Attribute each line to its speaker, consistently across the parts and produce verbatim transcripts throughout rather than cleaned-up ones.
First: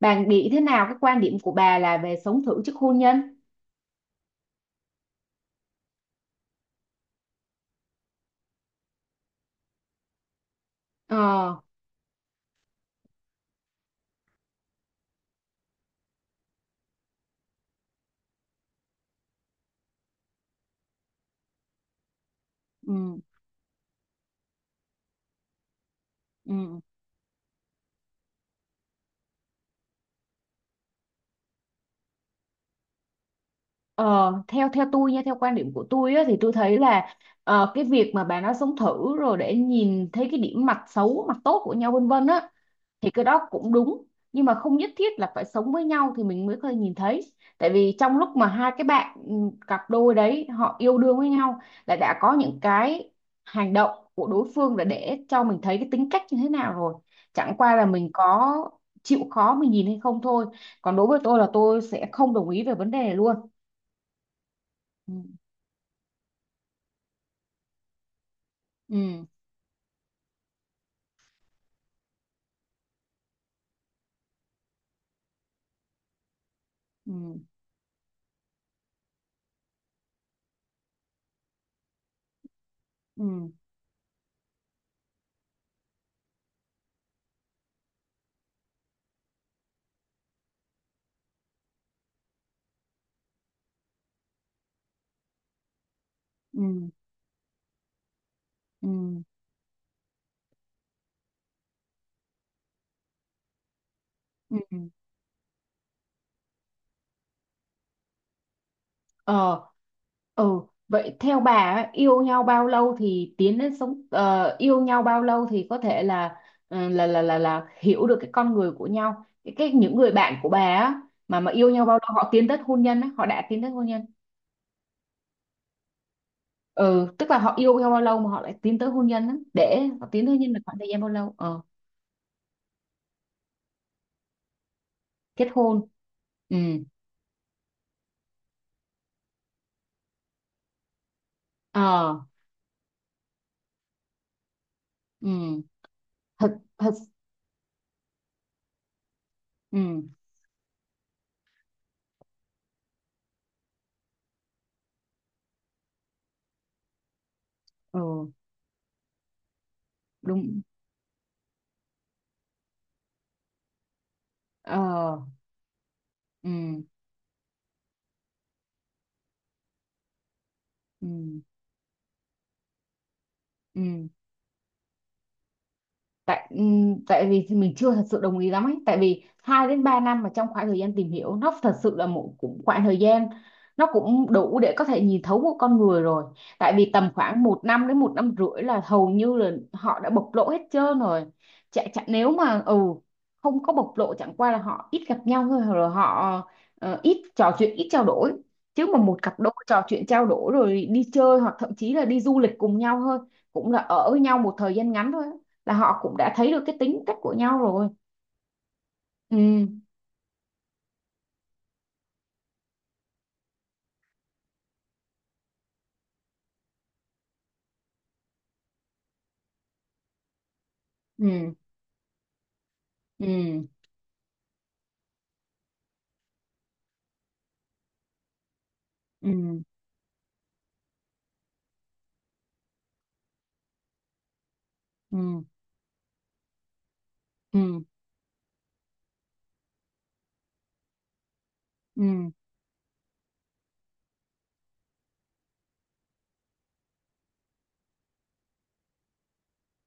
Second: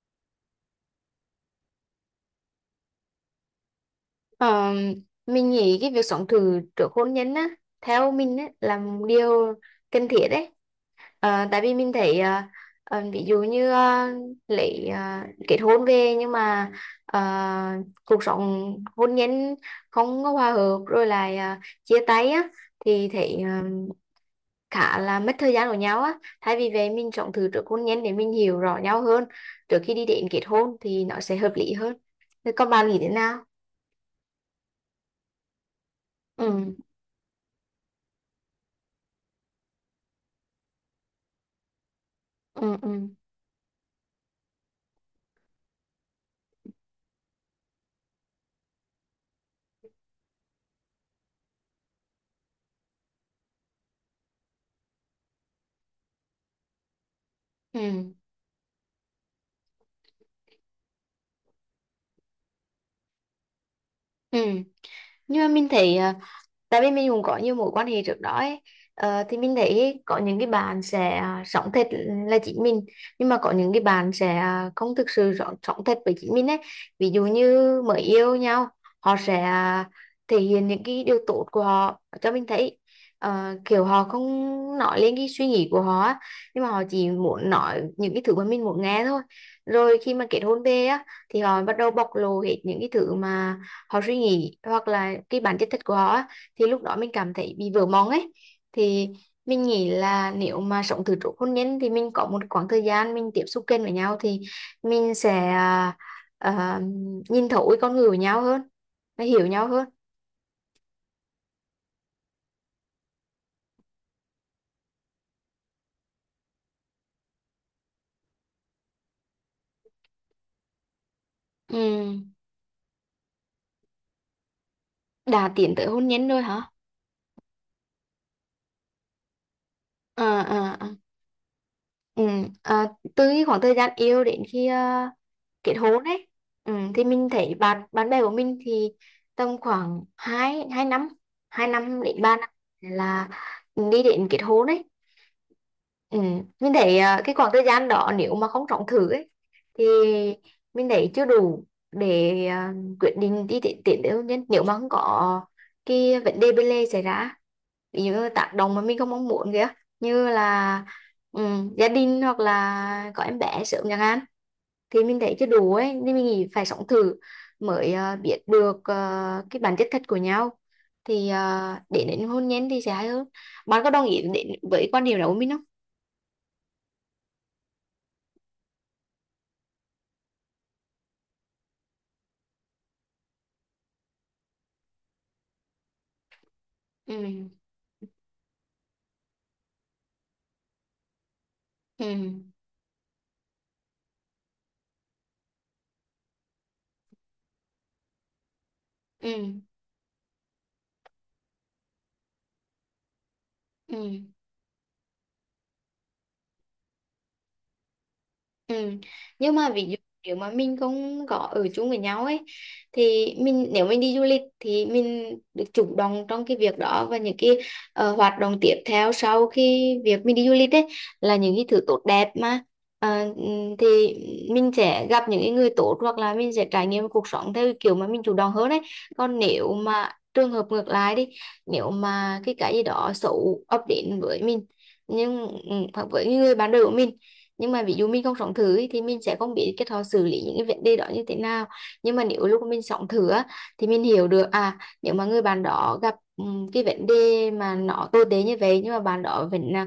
Speaker 1: Bà nghĩ thế nào? Cái quan điểm của bà là về sống thử trước hôn nhân?
Speaker 2: Ờ, mình nghĩ cái việc sống thử trước hôn nhân á theo mình á là một điều cần thiết đấy. Ờ,
Speaker 1: Ờ.
Speaker 2: tại vì mình thấy ờ, ờ, ví dụ như ờ, lấy ờ, kết hôn về, nhưng mà ờ, cuộc sống hôn nhân không có hòa hợp, rồi lại ờ, chia tay á thì
Speaker 1: Ừ,
Speaker 2: thấy ờ, khá là mất thời gian của nhau á, thay vì
Speaker 1: ừ.
Speaker 2: vậy mình sống thử trước hôn nhân để mình hiểu rõ nhau hơn trước khi đi đến kết hôn thì nó sẽ hợp lý hơn. Thế còn bạn nghĩ thế nào?
Speaker 1: ờ theo theo tôi nha, theo quan điểm của tôi á, thì tôi
Speaker 2: Ừ,
Speaker 1: thấy là ờ, cái việc mà bà nói sống thử rồi để nhìn thấy cái điểm mặt xấu mặt tốt của nhau, vân vân á,
Speaker 2: ừ, ừ,
Speaker 1: thì cái đó cũng đúng. Nhưng mà không nhất thiết là phải sống với nhau thì mình mới có thể nhìn thấy. Tại vì trong lúc mà hai cái bạn, ừ, cặp đôi đấy họ yêu đương với nhau, là đã có những cái hành động của đối phương là để cho mình thấy cái tính cách như thế nào rồi. Chẳng qua là mình
Speaker 2: ừ,
Speaker 1: có chịu khó mình nhìn hay không thôi. Còn đối với tôi là tôi sẽ không đồng ý về vấn đề này luôn.
Speaker 2: ừ.
Speaker 1: Ừ,
Speaker 2: Nhưng mà mình thấy, à, tại vì mình cũng có nhiều mối quan hệ trước đó ấy. Ờ,
Speaker 1: ừ,
Speaker 2: thì mình thấy có những cái bạn sẽ à, sống thật là chính mình, nhưng mà có những cái bạn sẽ à, không thực sự rõ- sống thật với chính mình ấy, ví
Speaker 1: ừ,
Speaker 2: dụ như mới yêu nhau họ sẽ à, thể hiện những cái điều tốt của họ cho mình thấy.
Speaker 1: ừ,
Speaker 2: Ờ, kiểu họ không nói lên cái suy nghĩ của họ á, nhưng mà họ chỉ muốn nói những cái thứ mà mình muốn nghe thôi, rồi khi mà kết hôn về á thì họ bắt đầu bộc lộ hết những cái thứ mà họ suy nghĩ hoặc là cái bản chất thật của họ á,
Speaker 1: ừ,
Speaker 2: thì lúc đó mình cảm thấy bị vỡ mộng ấy. Thì
Speaker 1: ừ,
Speaker 2: mình nghĩ là nếu mà sống từ trước hôn nhân thì mình có một khoảng thời gian mình tiếp xúc kênh với nhau thì
Speaker 1: ừ, ừ.
Speaker 2: mình sẽ à, à, nhìn thấu cái con người của nhau hơn và hiểu
Speaker 1: Ờ,
Speaker 2: nhau hơn.
Speaker 1: ừ, vậy theo bà á, yêu nhau bao lâu thì tiến đến sống ờ, yêu nhau bao lâu thì có thể là ờ, là là là là hiểu được cái con người của nhau. Cái, cái những người bạn của bà á, mà mà yêu
Speaker 2: Ừ.
Speaker 1: nhau bao lâu họ tiến tới hôn nhân á, họ đã tiến tới hôn nhân.
Speaker 2: Đã tiến tới hôn nhân rồi hả?
Speaker 1: Ừ, tức là họ yêu nhau bao lâu mà họ lại tiến tới hôn nhân á, để họ tiến tới
Speaker 2: ờ
Speaker 1: hôn nhân là
Speaker 2: ờ,
Speaker 1: khoảng thời
Speaker 2: à.
Speaker 1: gian bao lâu? Ờ,
Speaker 2: Ừ. À, từ cái khoảng thời gian yêu đến khi à,
Speaker 1: kết
Speaker 2: kết
Speaker 1: hôn.
Speaker 2: hôn đấy.
Speaker 1: Ừ.
Speaker 2: Ừ, thì mình thấy bạn bạn bè của mình thì tầm khoảng hai hai năm hai năm
Speaker 1: Ờ,
Speaker 2: đến ba năm là đi đến kết hôn đấy.
Speaker 1: ừ,
Speaker 2: Ừ.
Speaker 1: thật
Speaker 2: Mình
Speaker 1: thật.
Speaker 2: thấy, à, cái khoảng thời gian đó nếu mà không trọng thử ấy thì
Speaker 1: Ừ,
Speaker 2: mình thấy chưa đủ để à, quyết định đi tiến tiến tới hôn nhân nếu mà không có cái vấn đề bên lề xảy ra, ví dụ như
Speaker 1: ừ,
Speaker 2: tác động mà mình không mong muốn kìa, như
Speaker 1: đúng.
Speaker 2: là ừ, gia đình hoặc là có em bé sớm chẳng hạn, thì mình
Speaker 1: Ờ,
Speaker 2: thấy chưa đủ ấy nên mình nghĩ phải
Speaker 1: ừ,
Speaker 2: sống thử mới ờ, biết được ờ, cái bản chất thật của nhau, thì
Speaker 1: ừ,
Speaker 2: ờ, để đến hôn nhân thì sẽ hay hơn. Bạn có đồng
Speaker 1: ừ.
Speaker 2: ý đến với quan điểm đó của mình không?
Speaker 1: tại ừm, tại vì thì mình chưa thật sự đồng ý lắm ấy, tại vì hai đến ba năm mà trong khoảng thời gian tìm hiểu nó thật sự là một cũng khoảng thời gian, nó cũng đủ để có thể nhìn thấu một con người rồi. Tại vì tầm khoảng
Speaker 2: Ừ,
Speaker 1: một năm đến một năm rưỡi là hầu như là họ đã bộc lộ hết trơn rồi. Chả, chả
Speaker 2: ừ,
Speaker 1: nếu mà ừ không có bộc lộ chẳng qua là họ ít gặp nhau thôi, rồi họ ờ, ít trò chuyện ít trao đổi. Chứ mà một
Speaker 2: ừ,
Speaker 1: cặp đôi trò chuyện trao đổi rồi đi chơi hoặc thậm chí là đi du lịch cùng nhau thôi, cũng là
Speaker 2: ừ.
Speaker 1: ở với nhau một thời gian ngắn thôi, là họ cũng đã thấy được cái tính cách của nhau rồi.
Speaker 2: Ừ. Nhưng
Speaker 1: Ừ,
Speaker 2: mà ví dụ nếu mà mình không có ở chung với nhau ấy, thì mình nếu mình đi du lịch thì mình được chủ động trong cái việc đó, và những cái ờ, hoạt động tiếp theo sau khi việc mình đi du lịch ấy là
Speaker 1: ừ,
Speaker 2: những cái thứ tốt đẹp mà. Ờ,
Speaker 1: ừ,
Speaker 2: ừm, thì mình sẽ gặp những cái người tốt hoặc là mình sẽ trải nghiệm cuộc sống theo cái kiểu mà mình chủ động hơn ấy. Còn
Speaker 1: ừ,
Speaker 2: nếu mà trường hợp ngược lại đi, nếu mà cái cái gì đó xấu ập đến với mình,
Speaker 1: ừ,
Speaker 2: nhưng ừ, hoặc với người bạn đời của mình, nhưng
Speaker 1: ừ,
Speaker 2: mà ví dụ mình không sống thử ấy, thì mình sẽ không biết cái họ xử lý những cái vấn đề đó như thế nào.
Speaker 1: ừ,
Speaker 2: Nhưng mà nếu lúc mình sống thử á, thì mình hiểu được à nếu mà người bạn đó gặp ừm, cái vấn đề mà nó tồi tệ như vậy, nhưng mà bạn đó vẫn là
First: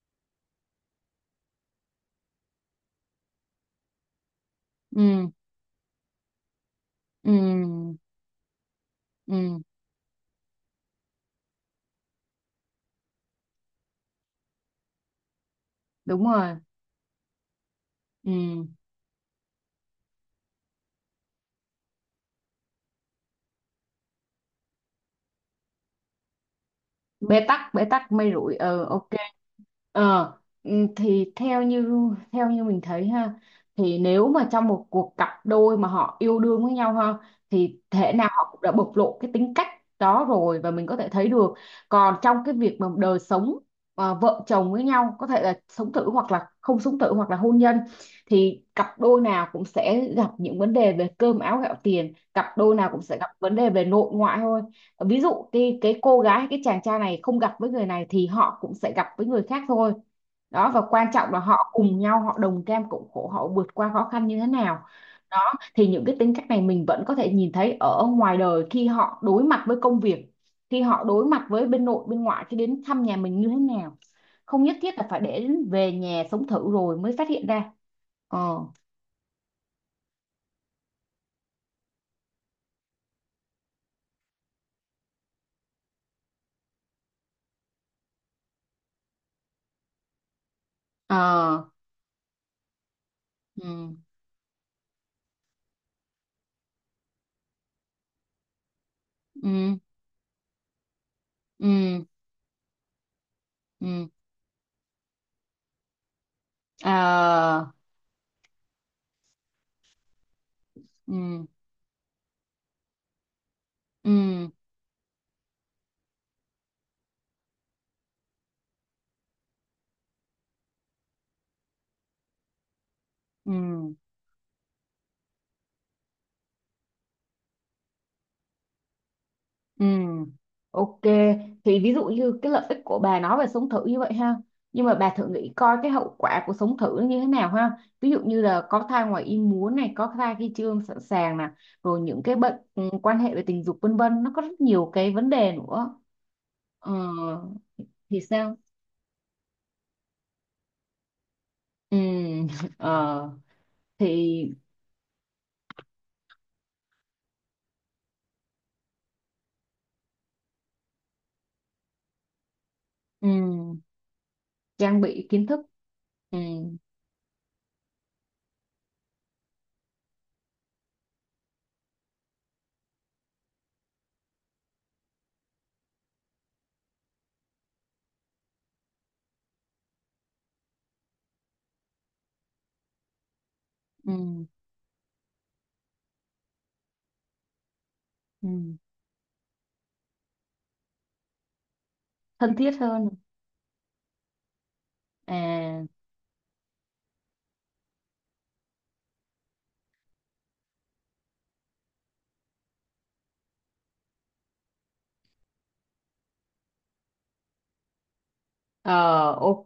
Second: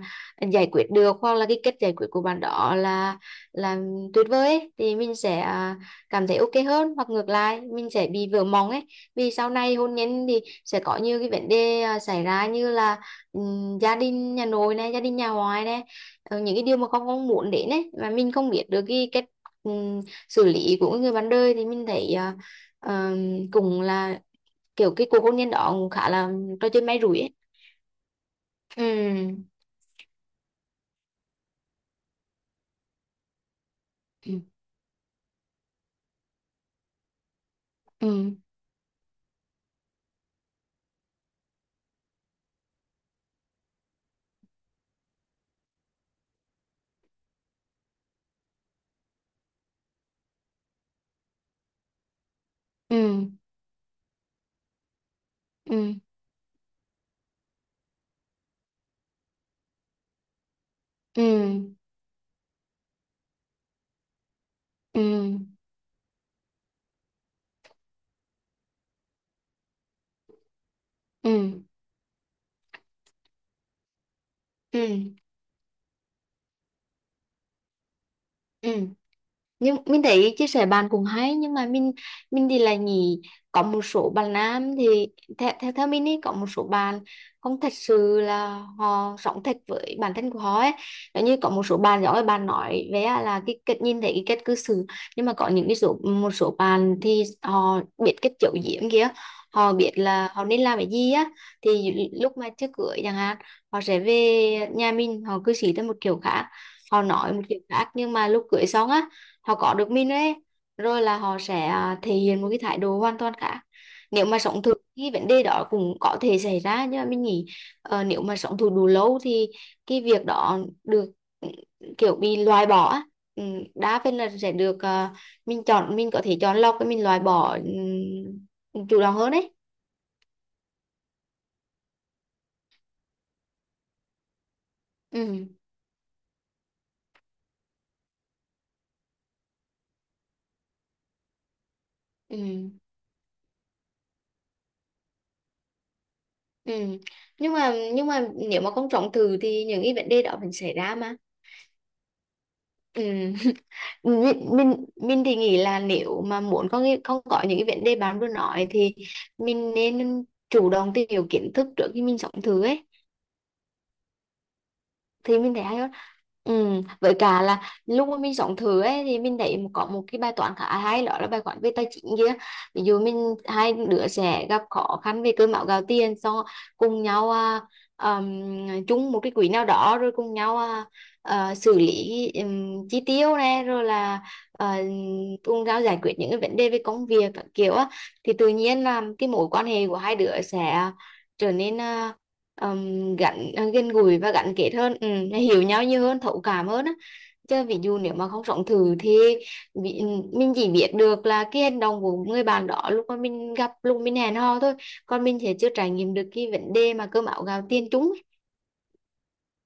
Speaker 2: giải quyết được, hoặc là cái cách giải quyết của bạn đó là là tuyệt vời ấy, thì
Speaker 1: ừ,
Speaker 2: mình
Speaker 1: ừ,
Speaker 2: sẽ à, cảm thấy ok hơn hoặc ngược lại mình
Speaker 1: ừ,
Speaker 2: sẽ bị vỡ mộng ấy. Vì sau
Speaker 1: ừ,
Speaker 2: này hôn nhân thì sẽ có nhiều cái vấn đề à, xảy ra, như là ừm, gia đình nhà nội này, gia đình nhà ngoại này,
Speaker 1: đúng
Speaker 2: ờ,
Speaker 1: rồi.
Speaker 2: những cái điều mà con không muốn đến ấy, mà mình không biết
Speaker 1: Ừ.
Speaker 2: được cái cách ừm, xử lý của người bạn đời thì mình thấy à, ờm, cũng là kiểu cái cuộc hôn nhân đó cũng khá là trò chơi may rủi ấy.
Speaker 1: Bế tắc, bế tắc, mây rụi. ờ ok.
Speaker 2: Ừ,
Speaker 1: ờ ừ, thì theo như theo như mình thấy ha, thì nếu
Speaker 2: ừ,
Speaker 1: mà trong một cuộc cặp đôi mà họ yêu đương với nhau ha, thì thể nào
Speaker 2: ừ,
Speaker 1: họ cũng đã bộc lộ cái tính cách đó rồi, và mình có thể thấy được. Còn trong cái việc mà đời sống à, vợ chồng với nhau có thể là sống thử hoặc là không sống thử hoặc là hôn nhân, thì cặp đôi nào cũng sẽ gặp những vấn đề về cơm áo gạo tiền, cặp đôi nào cũng sẽ gặp
Speaker 2: ừ,
Speaker 1: vấn đề về nội ngoại thôi. Ờ, ví dụ cái
Speaker 2: ừ,
Speaker 1: cái cô gái hay cái chàng trai này không gặp với người này thì họ cũng sẽ gặp với người khác thôi. Đó, và quan trọng là họ
Speaker 2: ừ,
Speaker 1: cùng nhau, họ đồng cam cộng khổ, họ vượt qua khó khăn như thế nào.
Speaker 2: ừ,
Speaker 1: Đó, thì những cái tính cách này mình vẫn có thể nhìn thấy ở ngoài đời khi họ đối mặt với công việc, khi họ đối mặt
Speaker 2: ừ,
Speaker 1: với bên nội bên ngoại khi đến thăm nhà mình như thế nào. Không nhất thiết là
Speaker 2: ừ,
Speaker 1: phải để đến về nhà sống thử rồi mới phát hiện ra. Ờ,
Speaker 2: ừ. Nhưng mình thấy chia sẻ bạn cũng hay, nhưng mà mình mình thì là nghĩ có một số bạn nam thì theo theo, theo mình ý, có một số bạn không thật sự là họ sống thật với bản thân của họ ấy, giống như có
Speaker 1: ờ,
Speaker 2: một số bạn giỏi bạn nói về á là cái cách
Speaker 1: ừ,
Speaker 2: nhìn thấy cái cách cư xử, nhưng mà có những cái số một số bạn thì họ biết cách giấu giếm kia, họ
Speaker 1: ừ,
Speaker 2: biết là họ nên làm cái gì á. Thì
Speaker 1: ừ,
Speaker 2: lúc mà trước cưới chẳng hạn họ sẽ
Speaker 1: ừ,
Speaker 2: về nhà mình, họ cư xử theo một kiểu khác,
Speaker 1: ờ,
Speaker 2: họ nói một kiểu khác, nhưng mà lúc cưới xong á họ có được mình ấy, rồi là họ
Speaker 1: ừ,
Speaker 2: sẽ à, thể hiện một cái thái độ hoàn toàn khác. Nếu mà
Speaker 1: ừ,
Speaker 2: sống thử cái vấn đề đó cũng có thể xảy ra, nhưng mà mình nghĩ ờ, nếu mà sống thử đủ lâu thì cái việc đó được, ừ, kiểu bị loại bỏ á. Ừ,
Speaker 1: ừ.
Speaker 2: đa phần là sẽ được, ờ, mình chọn, mình có thể chọn lọc và mình loại bỏ ừ, chủ động hơn đấy.
Speaker 1: Ừ, ok. Thì ví dụ như cái lợi ích của bà nói về sống thử như vậy ha. Nhưng mà bà thử
Speaker 2: Ừ,
Speaker 1: nghĩ coi cái hậu quả của sống thử nó như thế nào ha. Ví dụ như là có thai ngoài ý muốn này, có thai khi chưa sẵn sàng nè, rồi những cái bệnh,
Speaker 2: ừ,
Speaker 1: ừ, quan hệ về tình dục vân vân, nó có rất nhiều cái vấn đề nữa.
Speaker 2: ừ.
Speaker 1: Ờ,
Speaker 2: nhưng mà nhưng
Speaker 1: thì
Speaker 2: mà
Speaker 1: sao?
Speaker 2: nếu mà không sống thử thì những cái vấn đề đó vẫn xảy ra mà.
Speaker 1: Ừ,
Speaker 2: Ừ.
Speaker 1: ờ,
Speaker 2: Mình,
Speaker 1: thì
Speaker 2: mình mình thì nghĩ là nếu mà muốn có cái- không có những cái vấn đề bạn vừa nói thì mình nên chủ động tìm hiểu kiến thức trước khi mình sống thử ấy,
Speaker 1: ừ, trang bị
Speaker 2: thì
Speaker 1: kiến
Speaker 2: mình
Speaker 1: thức,
Speaker 2: thấy hay hơn.
Speaker 1: ừ,
Speaker 2: ừ, với cả là lúc mà mình sống thử ấy thì mình thấy có một cái bài toán khá hay, đó là bài toán về tài chính kia. Ví dụ mình hai đứa sẽ gặp khó khăn về cơm áo gạo tiền, xong cùng nhau à, ừm, chung một cái quỹ nào đó, rồi cùng nhau à, à, xử lý ừm, chi tiêu này, rồi là
Speaker 1: ừ,
Speaker 2: à, cùng nhau giải quyết những cái vấn đề về công việc các kiểu á, thì
Speaker 1: ừ,
Speaker 2: tự nhiên là cái mối quan hệ của hai đứa sẽ trở nên à,
Speaker 1: thân thiết hơn.
Speaker 2: um, gắn à, gần gũi và gắn kết hơn, ừ, nó hiểu
Speaker 1: À.
Speaker 2: nhau nhiều hơn, thấu cảm hơn á. Chứ ví dụ nếu mà không sống thử thì bị, mình chỉ biết được là cái hành động của người bạn đó lúc mà mình gặp, lúc mình hẹn hò thôi, còn mình sẽ chưa trải nghiệm được cái vấn đề mà cơm áo gạo tiền chúng ấy.
Speaker 1: Ờ, ok,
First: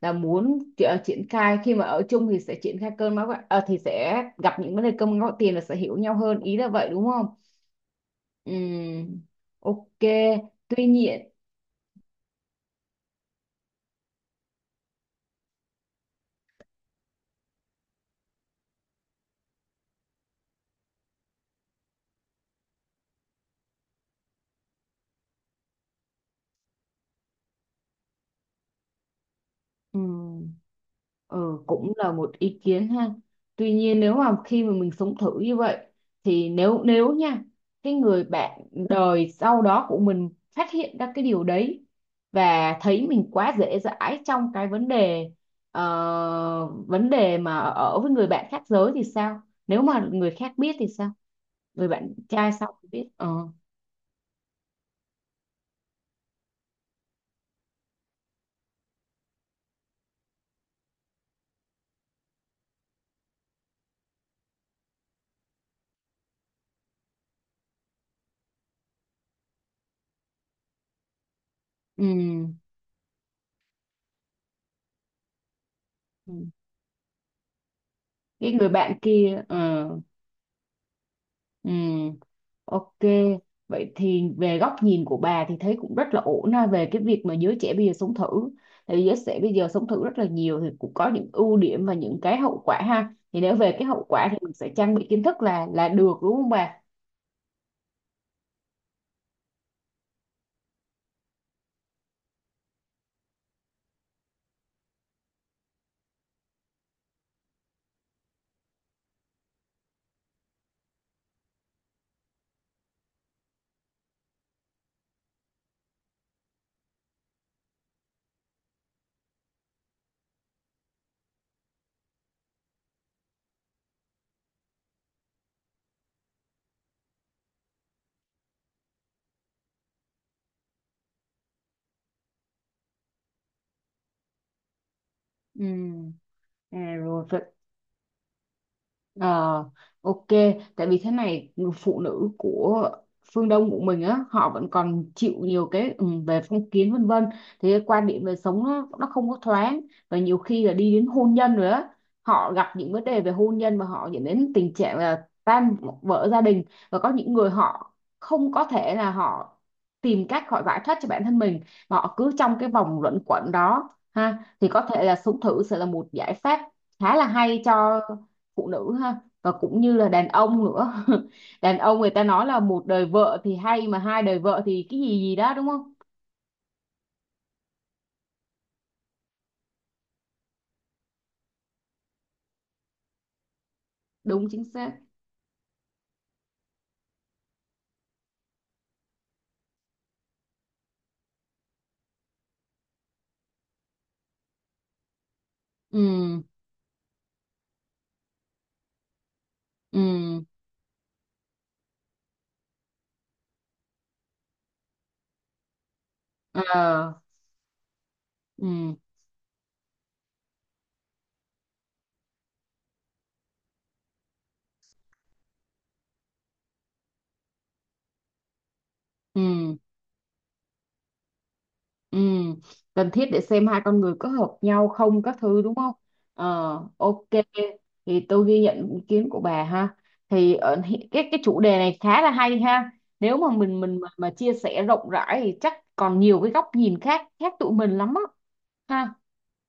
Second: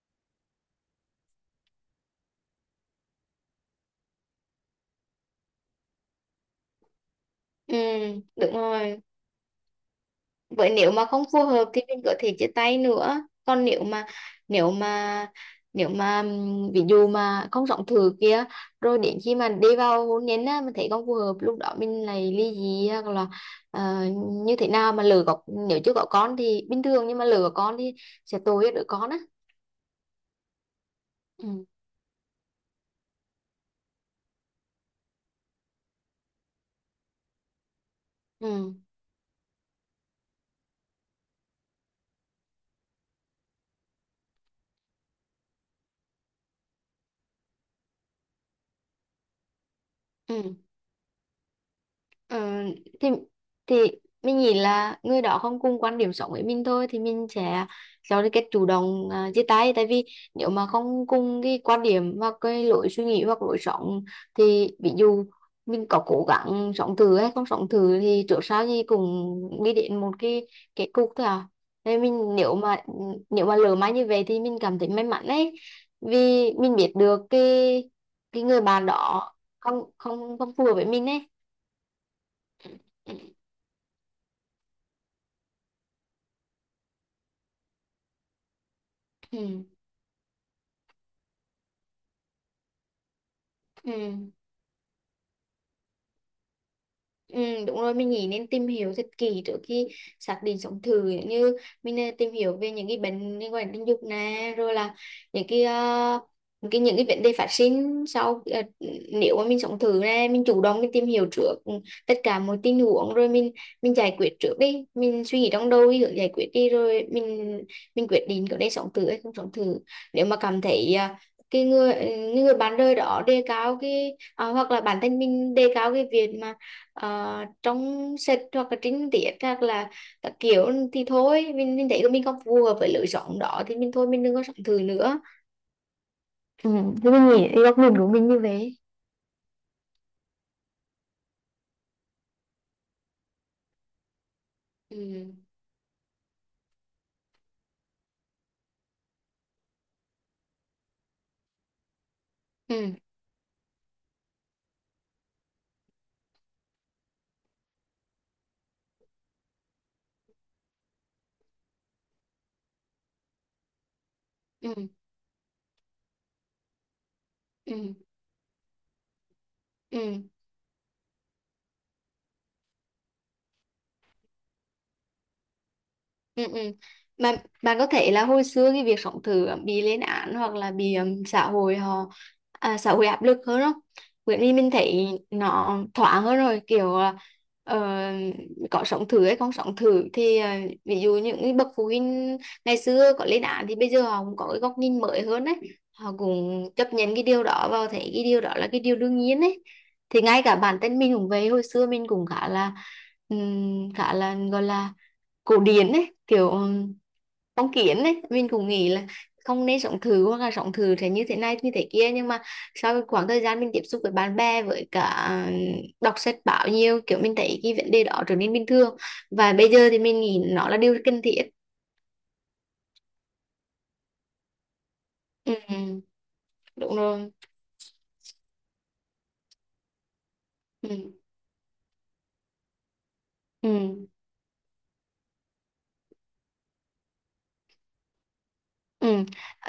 Speaker 1: là muốn ti- ờ, triển khai khi mà ở chung thì sẽ triển khai cơn máu gạo- ờ, thì sẽ gặp những vấn đề cơm gạo tiền là sẽ hiểu nhau hơn, ý là vậy đúng không?
Speaker 2: Ừ, đúng rồi.
Speaker 1: Ừm, ok,
Speaker 2: Vậy
Speaker 1: tuy
Speaker 2: nếu mà không phù hợp thì mình có thể chia tay nữa. Còn nếu mà nếu mà nếu mà ừm, ví dụ mà không sống thử kia, rồi đến khi mà đi vào hôn nhân á mình thấy không phù hợp, lúc đó mình lại ly dị hoặc là ờ, như thế nào mà lỡ có, nếu chưa có con thì bình thường nhưng mà lỡ có con thì sẽ tội cho đứa con á.
Speaker 1: nhiên. Ờ,
Speaker 2: Ừ.
Speaker 1: cũng là một ý kiến ha. Tuy nhiên nếu mà khi mà mình sống thử như vậy, thì nếu nếu nha, cái người bạn
Speaker 2: Ừ.
Speaker 1: đời sau đó của mình phát hiện ra cái điều đấy và thấy mình quá dễ dãi trong cái vấn đề ờ, vấn đề mà ở với người bạn khác giới thì sao? Nếu mà người khác
Speaker 2: Ừ.
Speaker 1: biết thì sao? Người bạn
Speaker 2: Ờ,
Speaker 1: trai sau thì biết.
Speaker 2: thì
Speaker 1: Ờ.
Speaker 2: thì mình nghĩ là người đó không cùng quan điểm sống với mình thôi, thì mình sẽ cho cái cách chủ động à, chia tay, tại vì nếu mà không cùng cái quan điểm hoặc cái lối suy nghĩ hoặc lối sống, thì ví dụ mình có cố gắng sống thử hay không sống thử thì trước sau gì cũng đi đến một cái kết cục thôi à, nên mình
Speaker 1: Ừ.
Speaker 2: nếu mà nếu mà lỡ may như vậy thì mình cảm thấy may mắn đấy, vì
Speaker 1: Ừ.
Speaker 2: mình biết được cái cái
Speaker 1: Cái
Speaker 2: người
Speaker 1: người
Speaker 2: bạn
Speaker 1: bạn
Speaker 2: đó
Speaker 1: kia ờ.
Speaker 2: không không không phù hợp với mình
Speaker 1: Ừ. Ok,
Speaker 2: đấy.
Speaker 1: vậy thì về góc nhìn của bà thì thấy cũng rất là ổn ha về cái việc mà giới trẻ bây giờ sống thử. Tại vì giới trẻ bây
Speaker 2: Ừ,
Speaker 1: giờ sống thử rất là nhiều, thì cũng có những ưu điểm và những cái hậu quả ha. Thì nếu về cái
Speaker 2: ừ.
Speaker 1: hậu quả thì mình sẽ trang bị kiến thức là là được đúng không bà?
Speaker 2: Ừ, đúng rồi, mình nghĩ nên tìm hiểu thật kỹ trước khi xác định sống thử, giống như mình ờ, tìm hiểu về những cái bệnh liên quan đến tình dục nè, rồi là những cái ờ, những cái những cái vấn đề phát sinh sau, ờ, nếu mà mình sống thử nè mình chủ động mình tìm hiểu trước ừ, tất cả mọi tình huống, rồi mình mình giải quyết trước đi, mình suy nghĩ trong đầu cái hướng giải quyết đi rồi mình mình quyết định có nên sống thử hay không sống thử. Nếu mà cảm thấy ờ, cái người ừ, người bạn đời đó đề cao cái, à, hoặc là bản thân mình đề cao cái việc mà ờ, trong sách hoặc là trinh tiết hoặc là các kiểu, thì thôi mình mình thấy tụi mình không phù hợp với lối sống đó thì mình thôi, mình đừng có sống thử nữa.
Speaker 1: Ừ,
Speaker 2: Ừ,
Speaker 1: à,
Speaker 2: thì
Speaker 1: rồi.
Speaker 2: mình nghĩ góc nhìn của mình như vậy.
Speaker 1: Ờ, ok, tại vì thế này người phụ nữ của phương Đông của mình á, họ vẫn còn chịu
Speaker 2: Ừ,
Speaker 1: nhiều cái ừ, về phong kiến vân vân, thì cái quan điểm về sống nó, nó không có thoáng, và nhiều khi là đi đến hôn nhân rồi á, họ gặp
Speaker 2: ừ,
Speaker 1: những vấn đề về hôn nhân và họ dẫn đến tình trạng là tan vỡ gia đình, và có những người họ không có thể là họ tìm cách họ giải thoát cho bản thân mình, mà họ cứ trong cái vòng luẩn quẩn đó ha, thì
Speaker 2: ừ,
Speaker 1: có thể là sống thử sẽ là một giải pháp khá là hay
Speaker 2: ừ,
Speaker 1: cho phụ nữ ha, và cũng như là
Speaker 2: ừ.
Speaker 1: đàn ông nữa. Đàn ông người ta nói là một đời vợ thì hay mà hai đời vợ thì cái gì gì đó đúng không?
Speaker 2: Ừ, ừ. Mà bạn có thể là hồi xưa cái việc sống thử bị lên án hoặc là bị um, xã hội họ à, xã hội áp lực hơn đó, bởi
Speaker 1: Đúng
Speaker 2: vì
Speaker 1: chính
Speaker 2: mình
Speaker 1: xác.
Speaker 2: thấy nó thoáng hơn rồi, kiểu là ờ, có sống thử hay không sống thử thì ờ, ví dụ những cái bậc phụ huynh ngày xưa có lên án thì bây giờ họ cũng có cái góc nhìn mới hơn đấy, họ
Speaker 1: Ừ,
Speaker 2: cũng chấp nhận cái điều đó và thấy cái điều đó là cái điều đương nhiên đấy. Thì ngay
Speaker 1: ừ,
Speaker 2: cả bản thân mình cũng vậy, hồi xưa mình cũng khá là ừm, khá là gọi là cổ điển ấy, kiểu ừm,
Speaker 1: ờ,
Speaker 2: phong kiến ấy, mình cũng nghĩ
Speaker 1: ừ,
Speaker 2: là không nên sống thử hoặc là sống thử thế như thế này như thế kia, nhưng mà sau cái khoảng thời gian mình tiếp xúc với bạn bè với cả ừ, đọc sách báo nhiều kiểu, mình thấy cái vấn đề đó trở nên bình thường, và bây
Speaker 1: ừ,
Speaker 2: giờ thì mình nghĩ nó là điều cần thiết.
Speaker 1: ừ, cần thiết để xem hai con người có hợp nhau không các
Speaker 2: Ừ,
Speaker 1: thứ đúng không.
Speaker 2: ừ,
Speaker 1: ờ
Speaker 2: đúng
Speaker 1: ok,
Speaker 2: rồi.
Speaker 1: thì tôi ghi nhận ý kiến của bà ha, thì ở, hi-
Speaker 2: Ừ,
Speaker 1: cái cái chủ đề này khá là hay ha. Nếu mà
Speaker 2: ừ.
Speaker 1: mình mình mà, mà chia sẻ rộng rãi thì chắc còn nhiều cái góc nhìn khác khác tụi mình lắm á ha.
Speaker 2: Ừ.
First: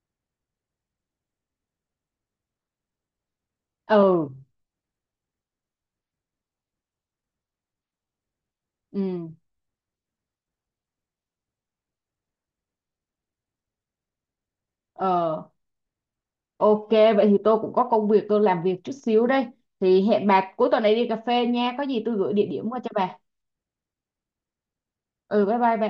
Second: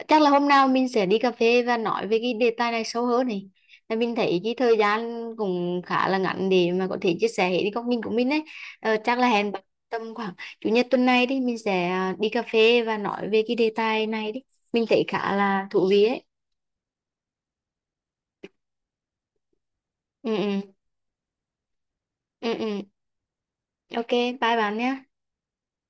Speaker 2: Chắc là hôm nào mình sẽ đi cà phê và nói về cái đề tài này sâu hơn này. Là Mình
Speaker 1: Ừ,
Speaker 2: thấy cái thời gian cũng khá là ngắn để mà có thể chia sẻ hết cái góc nhìn của mình ấy. Ờ, chắc là
Speaker 1: ừ.
Speaker 2: hẹn bạn tầm khoảng chủ nhật tuần này đi, mình sẽ à, đi cà phê và nói về cái đề tài này đi. Mình thấy khá
Speaker 1: ờ
Speaker 2: là thú vị ấy.
Speaker 1: ok, vậy thì tôi cũng có công việc, tôi làm việc chút xíu đây, thì hẹn
Speaker 2: Ừ
Speaker 1: bà cuối
Speaker 2: ừ.
Speaker 1: tuần này đi cà phê nha, có gì tôi gửi địa
Speaker 2: Ừ
Speaker 1: điểm qua
Speaker 2: ừ.
Speaker 1: cho bà.
Speaker 2: Ok, bye bạn nhé.
Speaker 1: Ừ, bye bye bà.